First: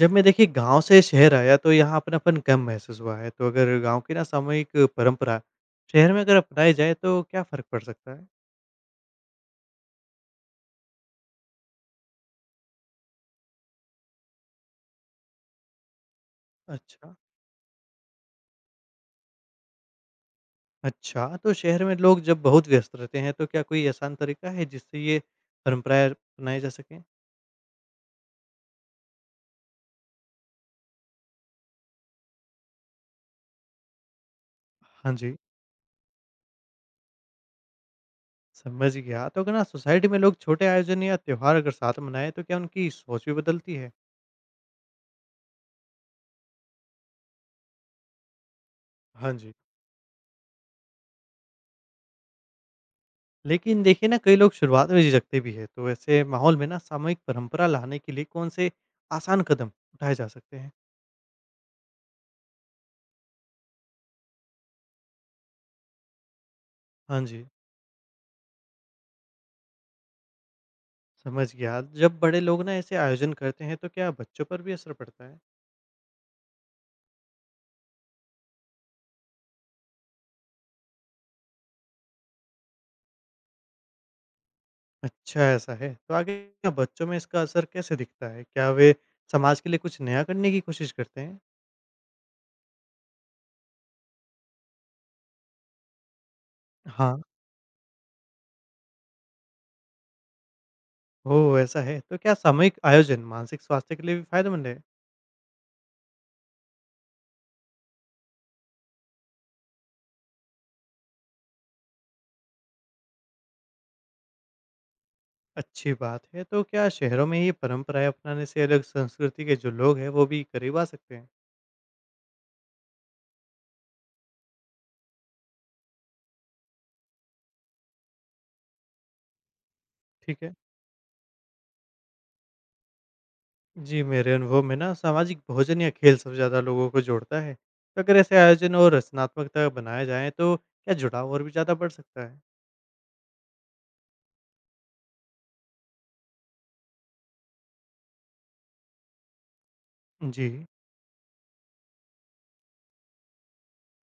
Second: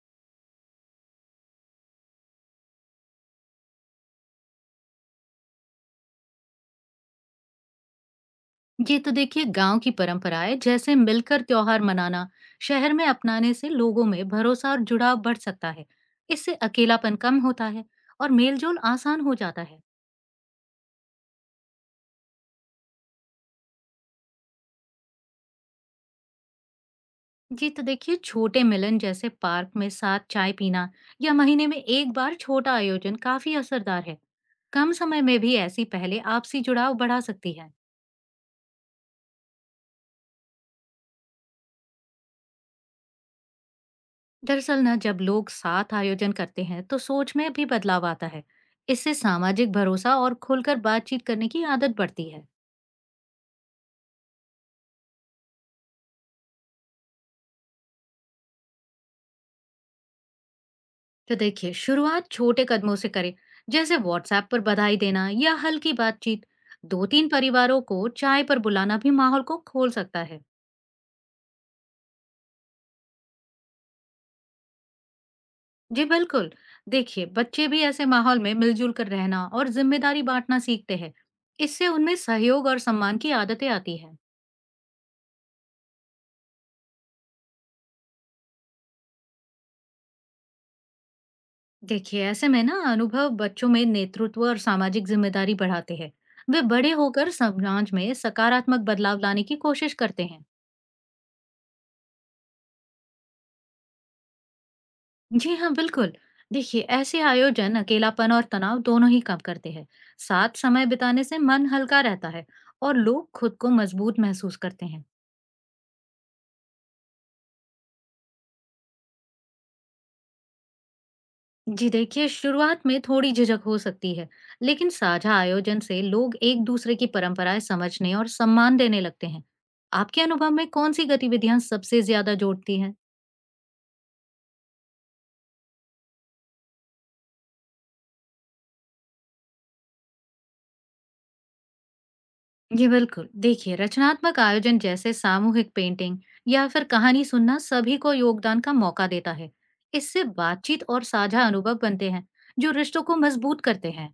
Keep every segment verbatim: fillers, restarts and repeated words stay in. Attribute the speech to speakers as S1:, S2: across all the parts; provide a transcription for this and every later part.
S1: जब मैं देखिए गाँव से शहर आया तो यहाँ अपनापन कम महसूस हुआ है। तो अगर गाँव की ना सामूहिक परंपरा शहर में अगर अपनाई जाए तो क्या फ़र्क पड़ सकता है?
S2: ये तो देखिए गांव की परंपराएं जैसे मिलकर त्योहार मनाना शहर में अपनाने से लोगों में भरोसा और जुड़ाव बढ़ सकता है। इससे
S1: अच्छा,
S2: अकेलापन कम होता है और मेलजोल आसान हो जाता है।
S1: अच्छा तो शहर में लोग जब बहुत व्यस्त रहते हैं तो क्या कोई आसान तरीका है जिससे ये परंपराएँ अपनाई जा सकें?
S2: जी तो देखिए छोटे मिलन जैसे पार्क में साथ चाय पीना या महीने में एक बार छोटा आयोजन काफी असरदार है। कम
S1: हाँ
S2: समय
S1: जी,
S2: में भी ऐसी पहले आपसी जुड़ाव बढ़ा सकती है।
S1: समझ गया। तो अगर ना सोसाइटी में लोग छोटे आयोजन या त्योहार अगर साथ मनाएँ तो क्या उनकी सोच भी बदलती है?
S2: दरअसल ना जब लोग साथ आयोजन करते हैं तो सोच में भी बदलाव आता है। इससे
S1: हाँ जी।
S2: सामाजिक भरोसा और खुलकर बातचीत करने की आदत बढ़ती है।
S1: लेकिन देखिए ना कई लोग शुरुआत में झिझकते भी है, तो ऐसे माहौल में ना सामूहिक परंपरा लाने के लिए कौन से आसान कदम उठाए जा सकते हैं?
S2: तो देखिए शुरुआत छोटे कदमों से करें, जैसे व्हाट्सएप पर बधाई देना या हल्की बातचीत। दो
S1: हाँ
S2: तीन
S1: जी,
S2: परिवारों को चाय पर बुलाना भी माहौल को खोल सकता है।
S1: समझ गया। जब बड़े लोग ना ऐसे आयोजन करते हैं तो क्या बच्चों पर भी असर पड़ता है?
S2: जी बिल्कुल, देखिए बच्चे भी ऐसे माहौल में मिलजुल कर रहना और जिम्मेदारी बांटना सीखते हैं। इससे उनमें सहयोग और सम्मान की आदतें आती हैं।
S1: अच्छा, ऐसा है तो आगे क्या बच्चों में इसका असर कैसे दिखता है? क्या वे समाज के लिए कुछ नया करने की कोशिश करते हैं?
S2: देखिए ऐसे में ना अनुभव बच्चों में नेतृत्व और सामाजिक जिम्मेदारी बढ़ाते हैं। वे बड़े
S1: हाँ,
S2: होकर समाज में सकारात्मक बदलाव लाने की कोशिश करते हैं।
S1: हो ऐसा है तो क्या सामूहिक आयोजन मानसिक स्वास्थ्य के लिए भी फायदेमंद है?
S2: जी हाँ, बिल्कुल। देखिए, ऐसे आयोजन अकेलापन और तनाव दोनों ही कम करते हैं। साथ समय बिताने से मन हल्का रहता है और लोग खुद को मजबूत महसूस करते हैं।
S1: अच्छी बात है। तो क्या शहरों में ये परंपराएं अपनाने से अलग संस्कृति के जो लोग हैं वो भी करीब आ सकते हैं?
S2: जी देखिए, शुरुआत में थोड़ी झिझक हो सकती है, लेकिन साझा आयोजन से लोग एक दूसरे की परंपराएं समझने और सम्मान देने लगते हैं। आपके
S1: ठीक
S2: अनुभव
S1: है।
S2: में कौन सी गतिविधियां सबसे ज्यादा जोड़ती हैं?
S1: जी, मेरे अनुभव में ना सामाजिक भोजन या खेल सबसे ज़्यादा लोगों को जोड़ता है। तो अगर ऐसे आयोजन और रचनात्मकता बनाए जाएँ तो क्या जुड़ाव और भी ज़्यादा बढ़ सकता है?
S2: जी बिल्कुल, देखिए रचनात्मक आयोजन जैसे सामूहिक पेंटिंग या फिर कहानी सुनना सभी को योगदान का मौका देता है। इससे
S1: जी।
S2: बातचीत और साझा अनुभव बनते हैं जो रिश्तों को मजबूत करते हैं।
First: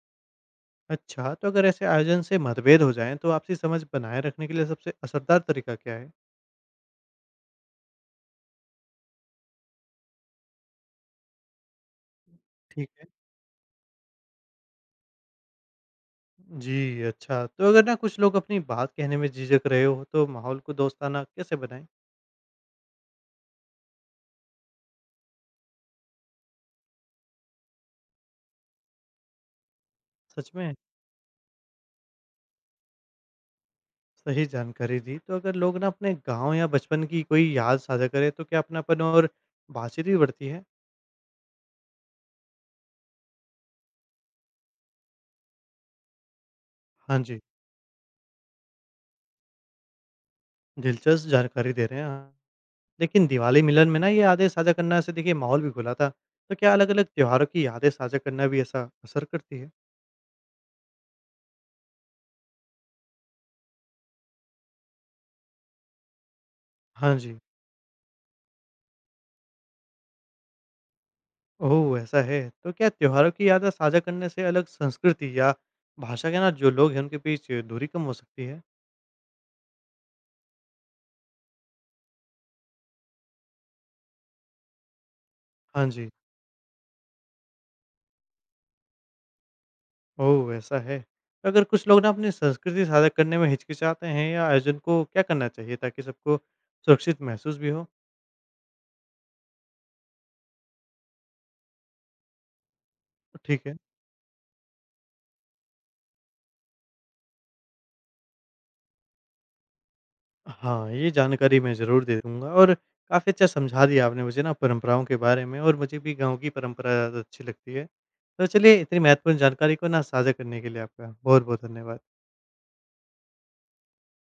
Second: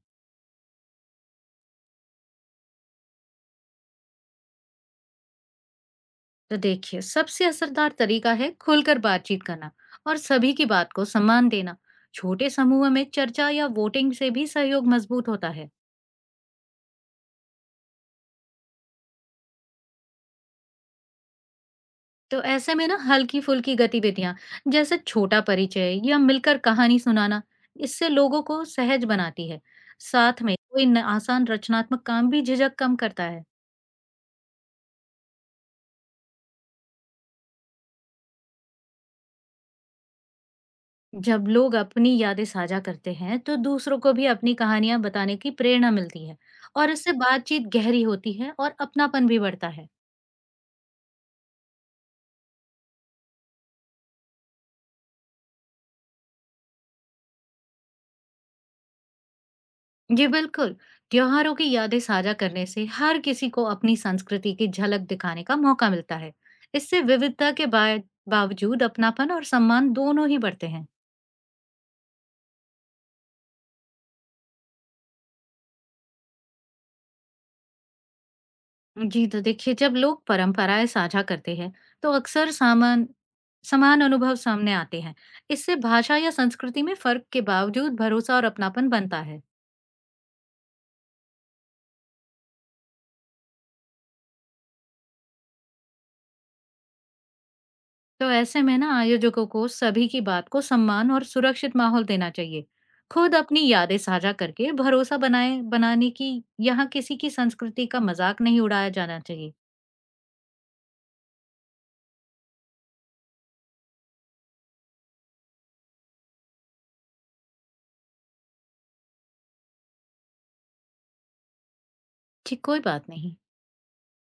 S1: अच्छा, तो अगर ऐसे आयोजन से मतभेद हो जाएँ तो आपसी समझ बनाए रखने के लिए सबसे असरदार तरीका क्या है?
S2: तो देखिए सबसे असरदार तरीका है खुलकर बातचीत करना और सभी की बात को सम्मान देना। छोटे समूह
S1: ठीक
S2: में
S1: है।
S2: चर्चा या वोटिंग से भी सहयोग मजबूत होता है।
S1: जी, अच्छा। तो अगर ना कुछ लोग अपनी बात कहने में झिझक रहे हो तो माहौल को दोस्ताना कैसे बनाएँ?
S2: तो ऐसे में ना हल्की-फुल्की गतिविधियां जैसे छोटा परिचय या मिलकर कहानी सुनाना, इससे लोगों को सहज बनाती है। साथ
S1: सच
S2: में
S1: में?
S2: कोई न- आसान रचनात्मक काम भी झिझक कम करता है।
S1: सही जानकारी दी। तो अगर लोग ना अपने गाँव या बचपन की कोई याद साझा करें तो क्या अपनापन और बातचीत भी बढ़ती है?
S2: जब लोग अपनी यादें साझा करते हैं तो दूसरों को भी अपनी कहानियां बताने की प्रेरणा मिलती है, और इससे
S1: हाँ जी।
S2: बातचीत गहरी होती है और अपनापन भी बढ़ता है।
S1: दिलचस्प जानकारी दे रहे हैं, हाँ। लेकिन दिवाली मिलन में ना ये यादें साझा करना से देखिए माहौल भी खुला था, तो क्या अलग अलग त्योहारों की यादें साझा करना भी ऐसा असर करती है?
S2: जी बिल्कुल, त्योहारों की यादें साझा करने से हर किसी को अपनी संस्कृति की झलक दिखाने का मौका मिलता है। इससे
S1: हाँ जी।
S2: विविधता के बा- बावजूद अपनापन और सम्मान दोनों ही बढ़ते हैं।
S1: ओह, ऐसा है तो क्या त्योहारों की यादें साझा करने से अलग संस्कृति या भाषा के ना जो लोग हैं उनके बीच दूरी कम हो सकती है?
S2: जी तो देखिए जब लोग परंपराएं साझा करते हैं तो अक्सर सामान समान अनुभव सामने आते हैं। इससे
S1: हाँ जी।
S2: भाषा या संस्कृति में फर्क के बावजूद भरोसा और अपनापन बनता है।
S1: ओह, ऐसा है। तो अगर कुछ लोग ना अपनी संस्कृति साझा करने में हिचकिचाते हैं या आयोजन को क्या करना चाहिए ताकि सबको सुरक्षित महसूस भी हो?
S2: तो ऐसे में ना आयोजकों को सभी की बात को सम्मान और सुरक्षित माहौल देना चाहिए। खुद
S1: तो ठीक
S2: अपनी
S1: है।
S2: यादें साझा करके भरोसा बनाए बनाने की। यहाँ किसी की संस्कृति का मजाक नहीं उड़ाया जाना चाहिए।
S1: हाँ, ये जानकारी मैं ज़रूर दे दूँगा। और काफ़ी अच्छा समझा दिया आपने मुझे ना परंपराओं के बारे में, और मुझे भी गाँव की परंपरा ज़्यादा अच्छी लगती है। तो चलिए इतनी महत्वपूर्ण जानकारी को ना साझा करने के लिए आपका बहुत-बहुत धन्यवाद।
S2: ठीक, कोई बात नहीं।